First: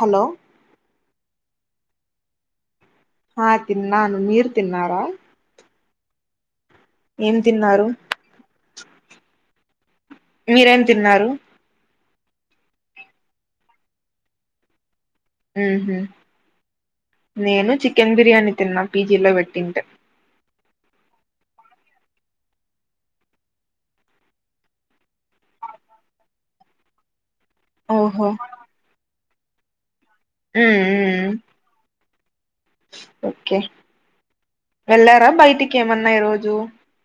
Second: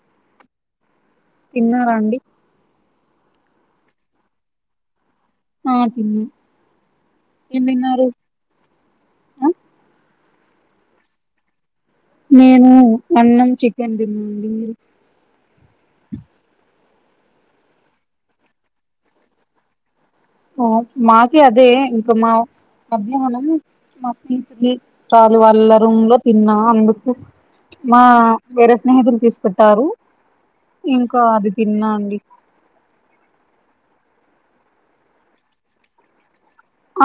Hello తిన్నారండి ఆ తిన్నాను మీరు తిన్నారా ఆ తిన్న ఏం తిన్నారు ఆ మీరేం తిన్నారు నేను అన్నం చికెన్ తిన్నానండి మీరు ఉహు నేను చికెన్ బిర్యానీ తిన్నా పీజీలో పెట్టింటే ఓ మాకి అదే ఇంకా మా మధ్యాహ్నం మా పీసిక్స సార్ వాళ్ళ రూమ్ లో తిన్నవ అందుకే మా ఓహో వేరే స్నేహితులు తీసిపెట్టారు ఊ ఇంకా అది తిన్నా అండి ఓకే వెళ్ళారా బయటికి ఏమన్నా ఈరోజు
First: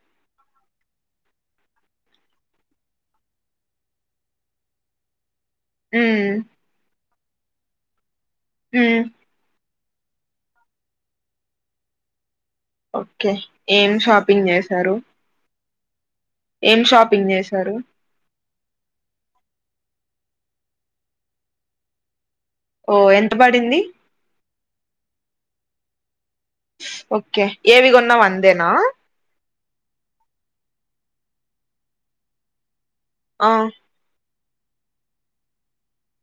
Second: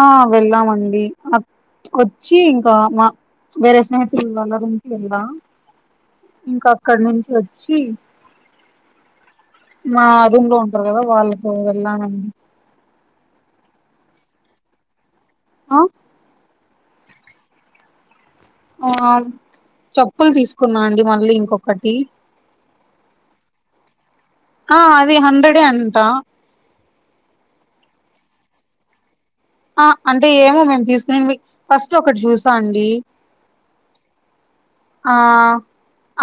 ఆ వెళ్ళామండి అ వచ్చి ఇంకా మా వేరే స్నేహితుల [unintelligible] ఉ ఇంక అక్కడ నుంచి వచ్చి హ మా రూమ్ లో ఉంటారు కదా వాళ్ళతో వెళ్లా ఓకే ఏం షాపింగ్ చేశారు ఆ ఏం షాపింగ్ చేశారు ఆ చెప్పులు తీసుకున్నా అండి మళ్ళీ ఇంకొకటి ఓ ఎంత పడింది ఆ అది హండ్రెడే అంటా ఓకే ఏవిగొన్నా వందేనా ఆ అంటే ఏమో మేము తీసుకుని ఫస్ట్ ఒకటి చూసా అండి ఆ ఆ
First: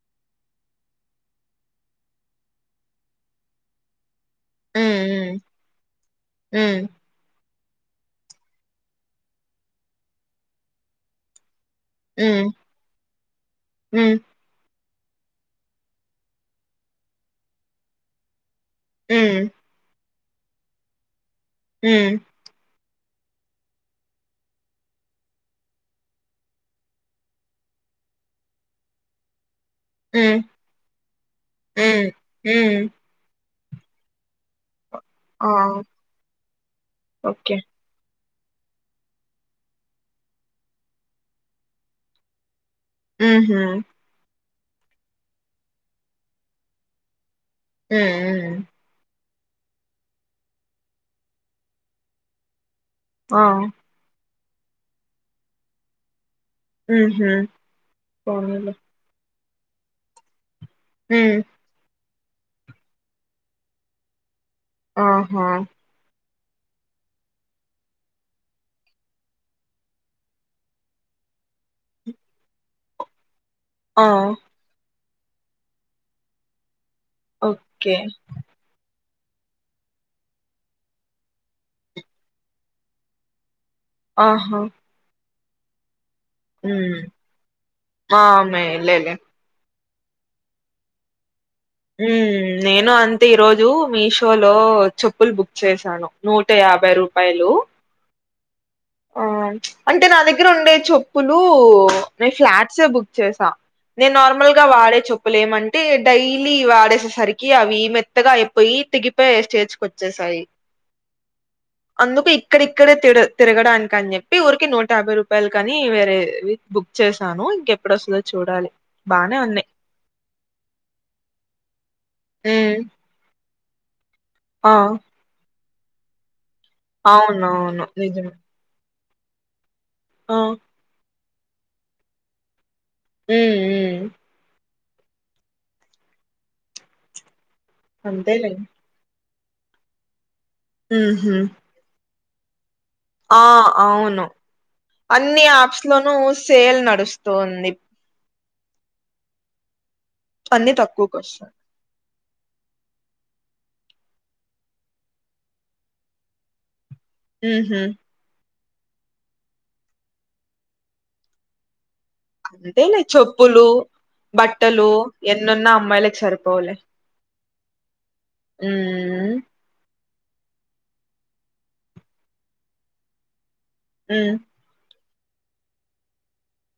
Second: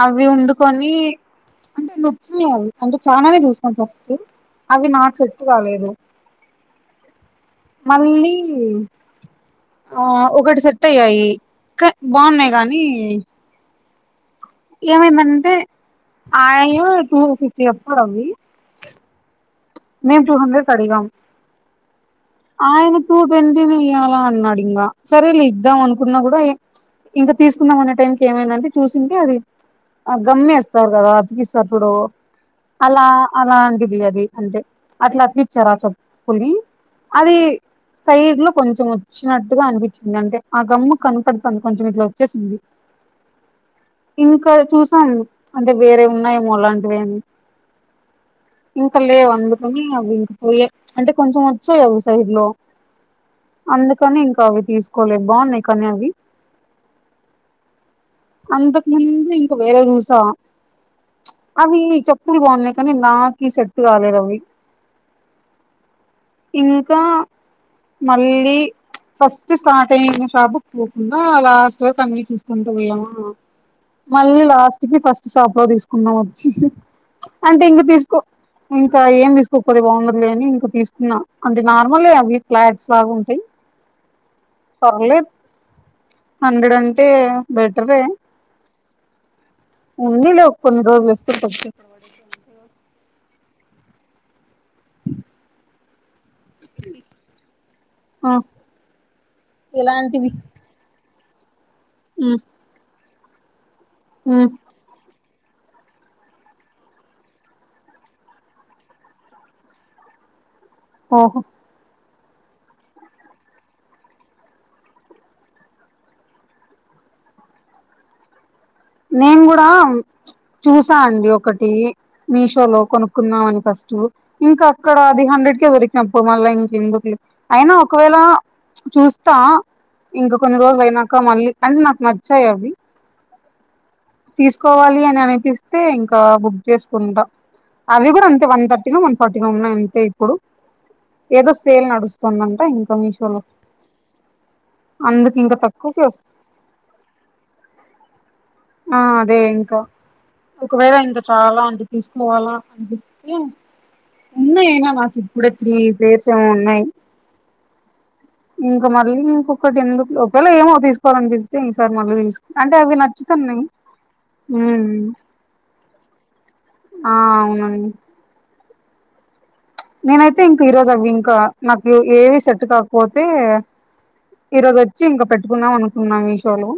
అవి వండుకొని అంటే నచ్చినయి అవి అంటే చాలానే చూసాం ఫస్ట్ అవి నాక్ సెట్ ఉమ్ కాలేదు ఉమ్ [inaudible] మళ్ళీ ఆ ఒకటి సెట్ అయ్యాయి బాన్నాయ్ కానీ ఉ ఏమైందంటే ఆయం టూ ఫిఫ్టీ చెప్పారు అవి ఉ మేము టూ హండ్రెడ్ అడిగాం హ ఆయన టూ ట్వంటీని ఇయ్యాలా అన్నాడు ఇంకా సరే ఇద్దాం అనుకున్నా కూడా ఇంకా తీసుకుందాం అనే టైంకి ఏమైందంటే చూసింటే అది ఆ ఉమ్ గమ్మేస్తారు కదా అతికిస్తప్పుడు ఉమ్ ఉమ్ అలా అలాంటిది అది అంటే అట్ల అతికించారు ఆ చెప్పుల్ని అది ఓకే సైడ్ లో కొంచెం వచ్చినట్టుగా అనిపించింది అంటే ఆ గమ్ము కనపడుతుంది కొంచెం ఇట్లా వచ్చేసింది ఆహా ఇంకా చూసాం అంటే వేరే ఉన్నాయేమోలాంటివి ఉ ఇంకా లేవు అందుకని అవి ఇంక పోయ అంటే కొంచెం వచ్చాయి అవి సైడ్ లో ఆ అందుకని ఇంకా అవి తీసుకోలే బాగున్నాయి కానీ అవి ఆహా పోనీలే ముందు అంతకు ఇంకా వేరేవి చూసా హ అవి చెప్పులు బాగున్నాయి కానీ నాకి సెట్ కాలేదు అవి ఆహా ఇంకా మళ్ళీ ఫస్ట్ స్టార్ట్ అయింది షాపుకి పోకుండా లాస్ట్ వరకు అన్నీ చూసుకుంటూ పోయామా ఆ! మళ్ళీ లాస్ట్ కి ఫస్ట్ షాప్ లో తీసుకున్నాం వచ్చి అంటే ఇంక ఓకే. తీసుకో ఇంకా ఏం తీసుకోకపోతే బాగుండదులే అని ఇంక తీసుకున్నా అంటే నార్మల్ అవి ఫ్లాట్స్ లాగా ఉంటాయి ఆహా పర్లేదు హండ్రెడ్ హ్మ్. అంటే బెటరే ఆ! మేలేలే. ఉందిలే కొన్ని రోజులేస్తే కొంచెం ఉమ్ నేను అంతే ఈ రోజు మీషో లో చెప్పులు బుక్ చేసాను నూట యాభై రూపాయలు అంటే నా ఇలాంటివి దగ్గర ఉండే చెప్ ప్పులు నే ఫ్లాట్స్ యే బుక్ చేసా నేను నార్మల్ గా వాడే చెప్ ప్పులేమంటే డై లీ వాడేసేసరికి అవి మెత్తగా అయిపోయి తెగిపోయే స్టేజ్ కొచ్చేసాయి ఓహో అందుకు ఇక్కడిక్కడే తిర్ తిరగడానికి అని చెప్పి ఊరికి నూట యాభై రూపాయలుకు అని వేరే వి బుక్ చేసాను ఇంకెప్పుడు వస్తదో చూడాలి బానే నేను ఉన్నాయి కూడా ప్చ్ చూసా అండి ఒకటి మీషోలో హ్మ్ కొను క్కుందామని ఫస్ట్ ఇంకా ఆ అక్కడ అది హండ్రెడ్ కే దొరికి నప్పుడు మళ్ళా ఇంకెందుకులే అయినా అవునవును ఒకవేళ నిజమే ప్చ్ చూస్తా ఇంకా ఆ కొన్ని రోజులు అయినాక మళ్ళీ కాని నాకు నచ్చాయి అవి ఉహ్మ్ తీసుకోవాలి అని అనిపిస్తే ఇంకా బుక్ చేసుకుంటా అవి కూడా అంతే అంతేలే వన్ థర్ టీనో వన్ ఫార్టీనో ఉన్నాయి అంతే ఇప్పుడు మ్మ్ హ్మ్ ఏదో సేల్ నడుస్తుందంట ఇంక మీ ఆ అవును అందుకు అన్ని ఇంకా యాప్స్ తక్కువకి లోనూ వస్త సేల్ నడుస్తోంది ఆ అదే ఇంకా అన్ని ఒకవేళ ఇంకా తక్కువకొస్తాయి చాలా ఉంటే తీసుకోవాలా అనిపిస్తే ఉన్నాయి అయినా నాకు ఇప్పుడే త్రీ ప్లేర్స్ ఏమో ఉన్నాయి మ్మ్ హ్మ్ ఇంక మళ్ళీ ఇంకొకటి ఎందుకులే ఒకవేళ ఏమో తీసుకోవాలనిపిస్తే ఈసారి మళ్ళీ తీసు అంటే అవి అంతేలే చొప్ నచ్చుతున్నాయి ప్పులు బట్టలు ఉమ్ ఎన్నున్నా అమ్మాయిలకి సరిపోవులే ఆ అవునండి మ్మ్ హ్ మ్ నేనైతే ఇంక ఈరోజు అవి ఇంకా నాకు ఏవి సెట్ కాకపోతే మ్మ్ ఈ రోజు వచ్చి ఇంకా పెట్టుకుందాం అనుకున్నాం మీషో లో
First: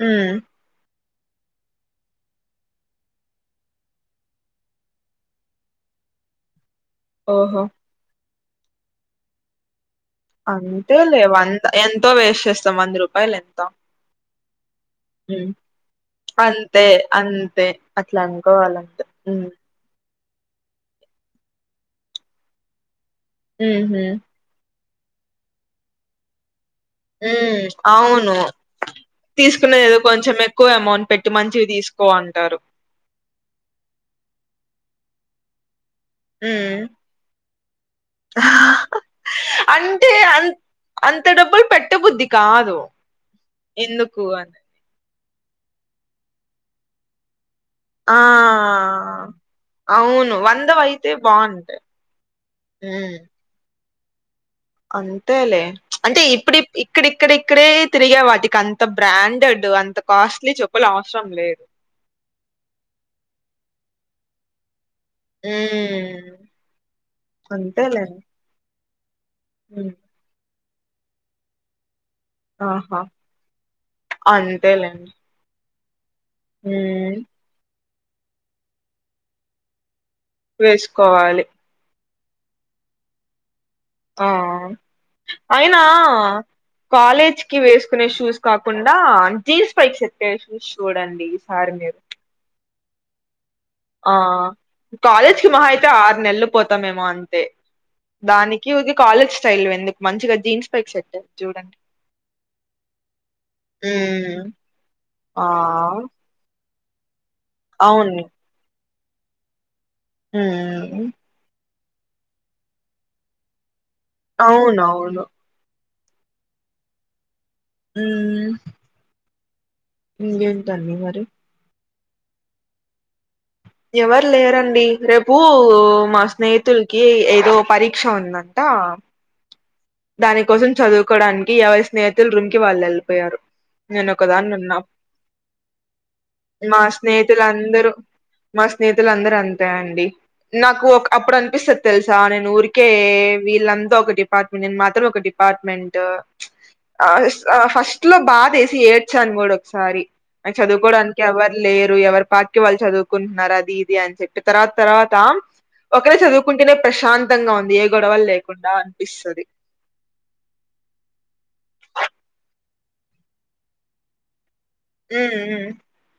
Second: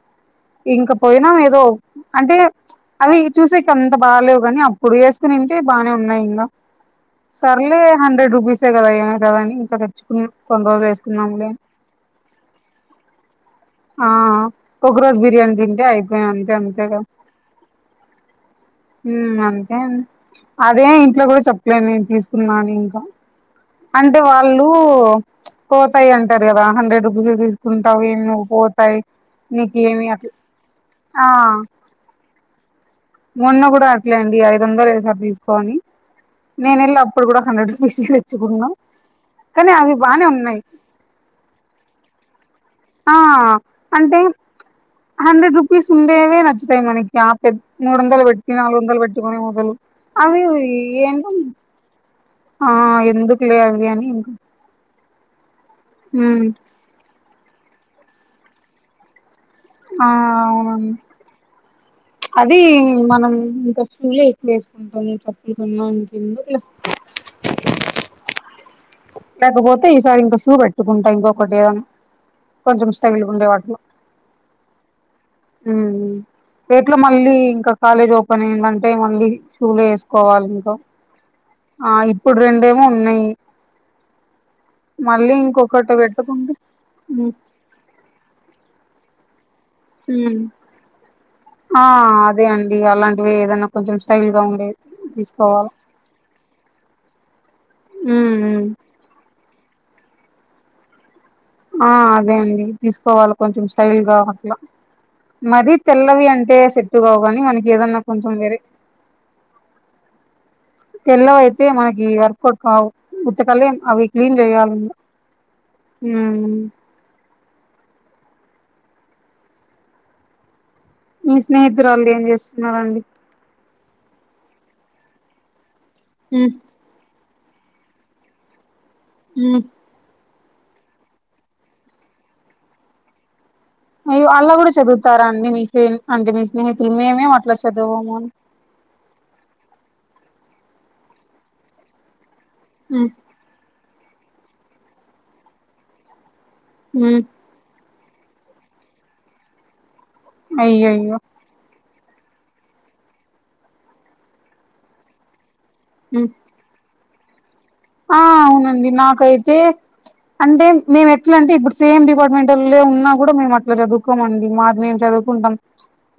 హ్మ్ ఇంక పోయినాం ఏదో అంటే ప్చ్ అవి చూసేకి అంత బాగాలేవు కానీ అప్పుడు వేసుకునింటే బాగానే ఉన్నాయి ఇంగా ఓహో సర్లే హండ్రెడ్ రూపీసే కదా ఏమైతాదని ఇంకా తెచ్చుకున్న కొన్ని రోజులు అంతేలే వేసుకుందాంలే వంద ఎంతో వేస్ట్ చేస్తాం వంద రూపాయలు ఎంత ఆహా ఒక రోజ్ ఉమ్ బిర్యానీ తింటే అయిపాయ్ అంతే అంతేగా అంతే అట్లా అనుకోవాలంతే హ్మ్ ఉమ్ అం అదే ఇంట్లో కూడా చెప్పలేను నేను తీసుకున్నాని ఇంకా ఉహు అంటే వా ళ్ళు ప్చ్ పోతాయి అంటారు కదా హండ్రెడ్ రూపీస్ ఉమ్ తీసుకుంటావు ఏమి అవును నువ్వు పోతాయి తీసుకునేది ఏదో నీకేమి అట్లా కొంచెం ఎక్కువ అమౌంట్ ఆ పెట్టి మంచివి తీసుకో అంటారు మొన్న కూడా అట్లే అండి ఐదు వందలు ఏసారు తీసుకోని నేన ఉమ్ వెళ్ళి అప్పుడు కూడా హండ్రెడ్ రూపీస్ వి తెచ్చుకున్నా కానీ అవి అంటే బానే అం ఉన్నాయ్ అంత డబ్బులు పెట్టబుద్ది కాదు ఆ అంటే ఎందుకు అని హండ్రెడ్ రూపీస్ ఉండేవే నచ్చుతాయి మనకి ఆ పెద్ద మూడు ఆ వందలు పెట్టికు నాలుగు వందలు పెట్టుకొని మొదలు అవును అది వందవయితే ఏంట బాగుంటాయి ఆ ఉమ్ ఎందుక్లే అనిగాని అంతేలే అంటే ఇప్పుడు ఇక్కడిక్కడక్కడే తిరిగే వాటికి అంత బ్రాండెడ్ అంత ఆ కాస్ట్లీ చెప్పులు అవసరం లేదు అదీ మనం ఇంకా ఫుల్ లో ఎప్పుడు వేసుకుంటుంది కప్పులు కొన్నా ఉమ్ నీకెందుకు లే అంతేలేండి లేకపోతే ఉమ్ ఈసారి ఇంకా షూ పెట్టుకుంటా ఇంకొకటి ఏదనా కొంచెం ఆహా స్టైల్గా ఉండే వాటిలో అంతేలేండి రేట్లో ఉమ్ మళ్ళీ ఇంకా కాలేజ్ ఓపెన్ అయిందంటే మళ్ళీ షూలే వేసు కోవాలి ఇకో వేసుకోవాలి ఆ ఇప్పుడు రెండేమో ఉన్నాయి ఆ మళ్ళీ అయినా ఇంకొకటి పెట్టుకుంటే కాలేజ్ కి వేసుకునే షూస్ కాకుండా జీన్స్ పైకి సెట్టైఎ ఉమ్ షూస్ చూడండి ఈసారి ఆ మీరు అదే అండి అలాంటివే ఏదన్నా కొంచెం స్టైల్గా ఉండే తీసుకోవాలా అ ఆరు నెలలు పోతాంమేమో అంతే ఉమ్ ఉమ్ దానికి కాలేజ్ స్టైల్ వి ఎందుకు మంచిగా జీన్స్ పైక్ సెట్ చూడండి ఆ అదే అండి తీసుకోవాలి కొంచెం స్టైల్ గా ఉమ్ అట్లా ఆ మర తెల్లవి అంటే సెట్టు కావు గాని మనకి ఏదన్నా అవును కొంచెం వేరే మ్మ్ తెల్లవ అయితే మనకి ఎర్కోట్ కావు ఉత్తకలేం అవి క్లీన్ చేయాలి అవునవును ఉ ఊ ఇంకేంటండి వర్క మీ స్నేహితురాళ్ళు ఏం చేస్తున్నారండి ఎవర్‌ లేరండి రేపు మా స్నేహితులు కి ఏదో పరీక్షా ఉందంట ఉ దాని కోసం చదువుకోడానికి ఎవరి స్నేహితులు రూమ్ కి వాళ్ళు వెళ్ళిపోయారు నేను అయ్యో అలా ఒకదాన్ని కూడా ఉన్నా చదువుతారా అండి మీ అంటే నీ మా స్నేహితులు మేమేం అట్లా స్నేహితులందరూ చదవము మా స్నెహితులందరూ అంతే అండి నాకు ఒక అప్పుడు అనిపిస్తుది తెలుసా నేను ఊరికే వీళ్ళంతా ఒక డిపార్ట్మెంట్ నేను మాత్రం ఒక డిపార్ట్మెంట్ ఆ ఆ ఫస్ట్ లో బాధేసి ఏడ్చను గూడా ఒకసారి ఆ అయ్యయ్యో చదువుకోవడానికి ఎవ్వరు లేరు ఎవరు పాటికివాళ్ళు చదువుకుంటున్నారు అది ఇది అని చెప్పి తర్వా తర్వాత ఒకరే చదువు కుంటేనే ప్రశాంతంగా ఉంది ఏ గొడవలు లేకుండా అనిపిస్తది ఎంటి అంటే మేంఎట్లాంటే ఇప్పుడు సేమ్ డిపార్ట్మెంట్ లే ఉన్నా కూడా మేము అట్లా చదువుకోమండి మాది మేము ఉమ్ చదువుకుంటాం ఉమ్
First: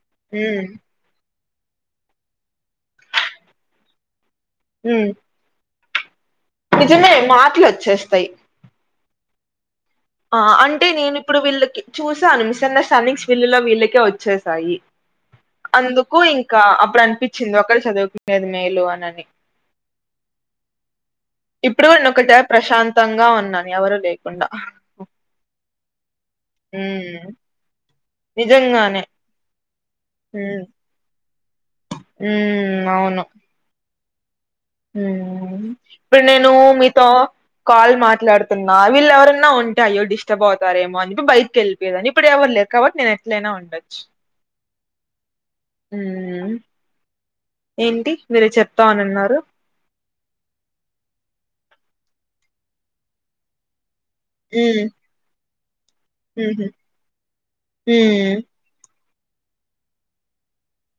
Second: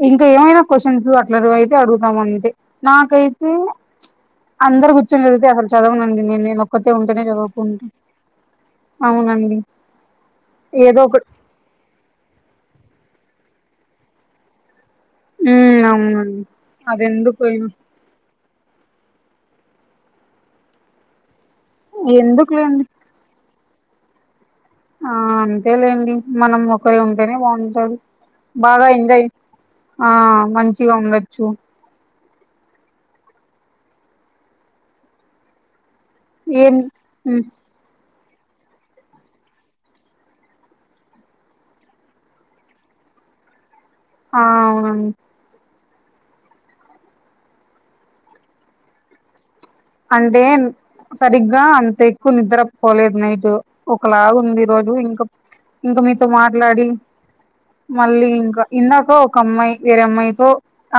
ఇంకా ఏమైనా ఉమ్ క్వశ్చన్స్ అట్ చదువయితో అయితే అడుగుతాం అండి. నాకైతే అందరు ఉమ్ కూర్చొని చదివితే అసలు చదవనండి నేను నేను ఒక్కతే నిజమే ఉంటేనే మాటలు చదువుకుంటా వచ్చేస్తాయి అవునండి ఆ అంటే ఏదో నేను ఒకటి ఇప్పుడు వీళ్ళకి చూసాను మిస్ అండర్స్టాండింగ్స్ వీళ్ళలో వీళ్ళకే వచ్చేసాయి ఉమ్ అందుకు అవునండి ఇంకా అప్పుడు అదెందుకు అనిపించింది ఒకరు చదువుకునేది మేలు అనని ఇప్పుడు ఒకటే ఎందుకులేండి ప్రశాంతంగా ఉన్నాను ఎవరు లేకుండా ఆ అంతేలేండి మనం ఒకరే ఉమ్ ఉంటేనే బావుంటది బాగా నిజంగానే ఎంజాయ్ ఆ మంచిగా ఉండొచ్చు ఉ అవును ఉ ఇప్పుడు నేను ఏం మీతో ఉమ్ కాల్ మాట్లాడుతున్నా వీళ్ళ ఎవరన్నా ఉంటే అయ్యో డిస్టర్బ్ అవుతారేమో అని బయటి కెళ్ళి లేదండి ఇప్పుడు ఎవరు లేరు కాబట్టి నేను ఎట్లయినా ఉండొచ్చు ఆ అవున ఉమ్ ఏంటి మీరు చెప్తా అని అన్నారు అంటే సరిగ్గా అంత ఎక్కువ నిద్రపోలేదు నైటు ఒకలాగ ఉంది ఈ ఉమ్ రోజు ఇంకా ఇంకా మీతో ఉహు మాట్లాడి మళ్ళీ ఉమ్ ఇంకా ఇందాక ఒక అమ్మాయి వేరే అమ్మాయితో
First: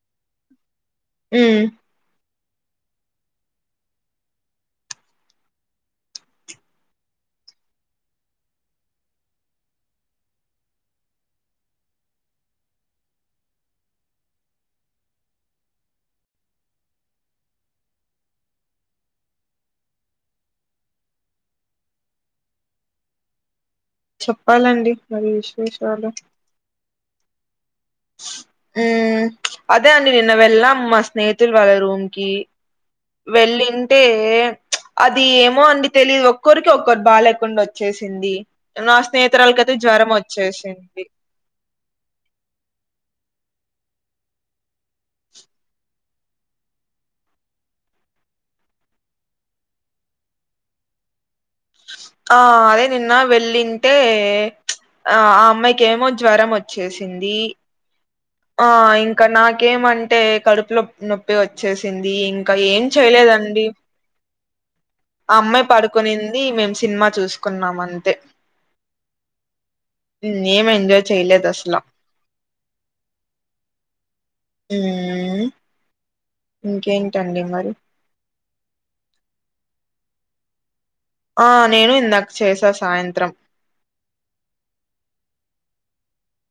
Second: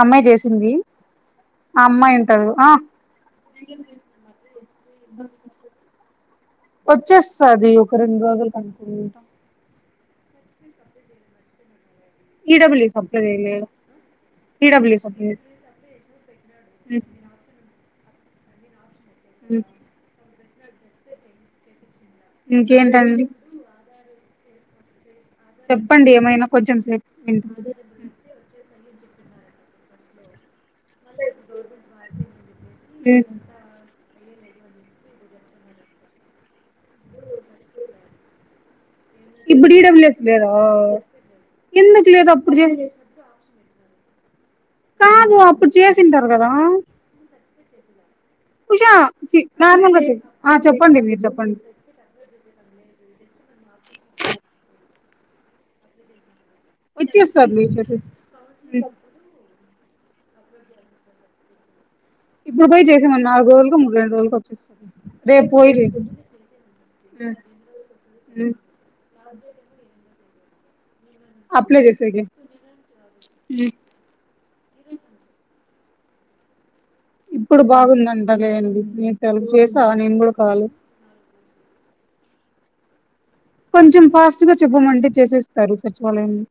అమ్మాయి చేసింది ఉమ్ హా అమ్మాయి ఉంటాది గా ఇంకేం చేస్తున్నారు బ [unintelligible] వచ్చేస్తాది ఒక రెండు రోజుల అనుకుంటా క చేయ మచ్చడి [unintelligible] ఇడబ్ల్యూ అప్ల చేయలే ఇడబ్ల్యూస్ప్ల అప్లై అవునా ఇంకేంటండి చెప్పాలండి మరి విషయం చెప్పండి ఏమైనా కొంచెం సేపు వింట ఉమ్ అదే అండి నిన్న వెళ్ళాము స్నేహితుల వాళ్ళ రూమ్ కి వెళ్లింగ్ అంటే అది ఏమో అండి తెలిదు ఒక్కొరికి ఒక్కటి బాగా లేకుండా వచ్చేసింది నా ఇప్పుడు స్నేహితురాలకయితే జ్వరం ఈడబ్ల్యూఎస్ లేదా వచ్చేసింది ఎందుకు లేదు అప్పుడు చేప్పి కాదు అప్పుడు చేసింటారు కదా ఉష చి నార్మల్ గా చేయి ఆ చెప్పండి మీరు చెప్పండి ఆ అదే నిన్న వెళ్ళింటే ఆ ఆ అమ్మాయికిమో జ్వరం వచ్చి వచ్చేస్తారు మీ చేసేస్త ఆ ఇంకా నాకేమంటే కడుపులో నో వచ్చేసింది ఇంకా ఇప్పుడు ఏం పోయి చేసేమను నాలుగు చేయలేదండి రోజులకు మూడు రెండు రోజులకు వచ్చేస్తది ఆ రేపు అమ్మాయి పోయి పడు చేసేయి కొనింది మేము సినిమా చూసుకున్నాము అంతే ఉమ్ నేనేం ఎంజాయ్ చేయలేదు అప్లై అసలు చేసాకె ఉమ్ ఊ ఇంకేంటి ఇప్పుడు బాగుందంట లేండి నేను [unintelligible] చేసా నేను కూడా కాదు ఆ నేను ఇందాక చేసా సాయంత్రం కొంచెం ఫాస్ట్ గా చెప్పమంటే చేసేస్తారు సచివాలయంలో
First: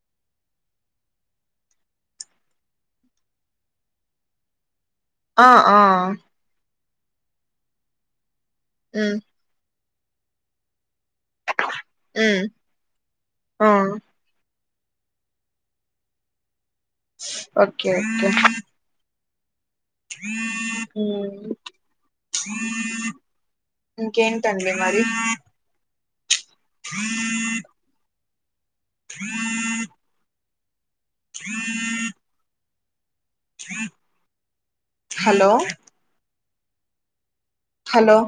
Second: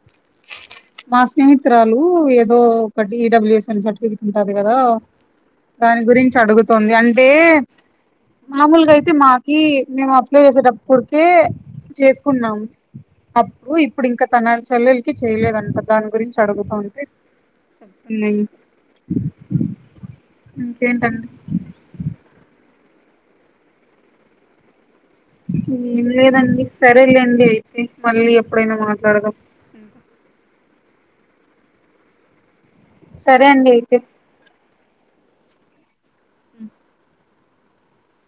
[inaudible] మా స్నేహితురాలు ఏదో ఒకటి ఈడబ్ల్యూఎస్ఎన్ సర్టిఫికెట్ ఉంటాది కదా ఆ ఆ దాని గురించి అడుగుతుంది అంటే మామూలుగా అయితే ఉమ్ మా ఈ మేము అప్లై చేసేటప్పుడుకే ఉమ్ చేసుకున్నాము ఆ అప్పుడు ఇప్పుడు ఇంకా తన చెల్లెలకి చేయలేడంట దాని గురించి అడుగుతుంది ఓకే ఓకే ఉ ఇంకేంటండి ఇంకేంటండి మరి ఏం లేదండి సరేలేండి అయితే మళ్ళీ ఎప్పుడైనా మాట్లాడదాం సరే అండి అయితే హలో హలో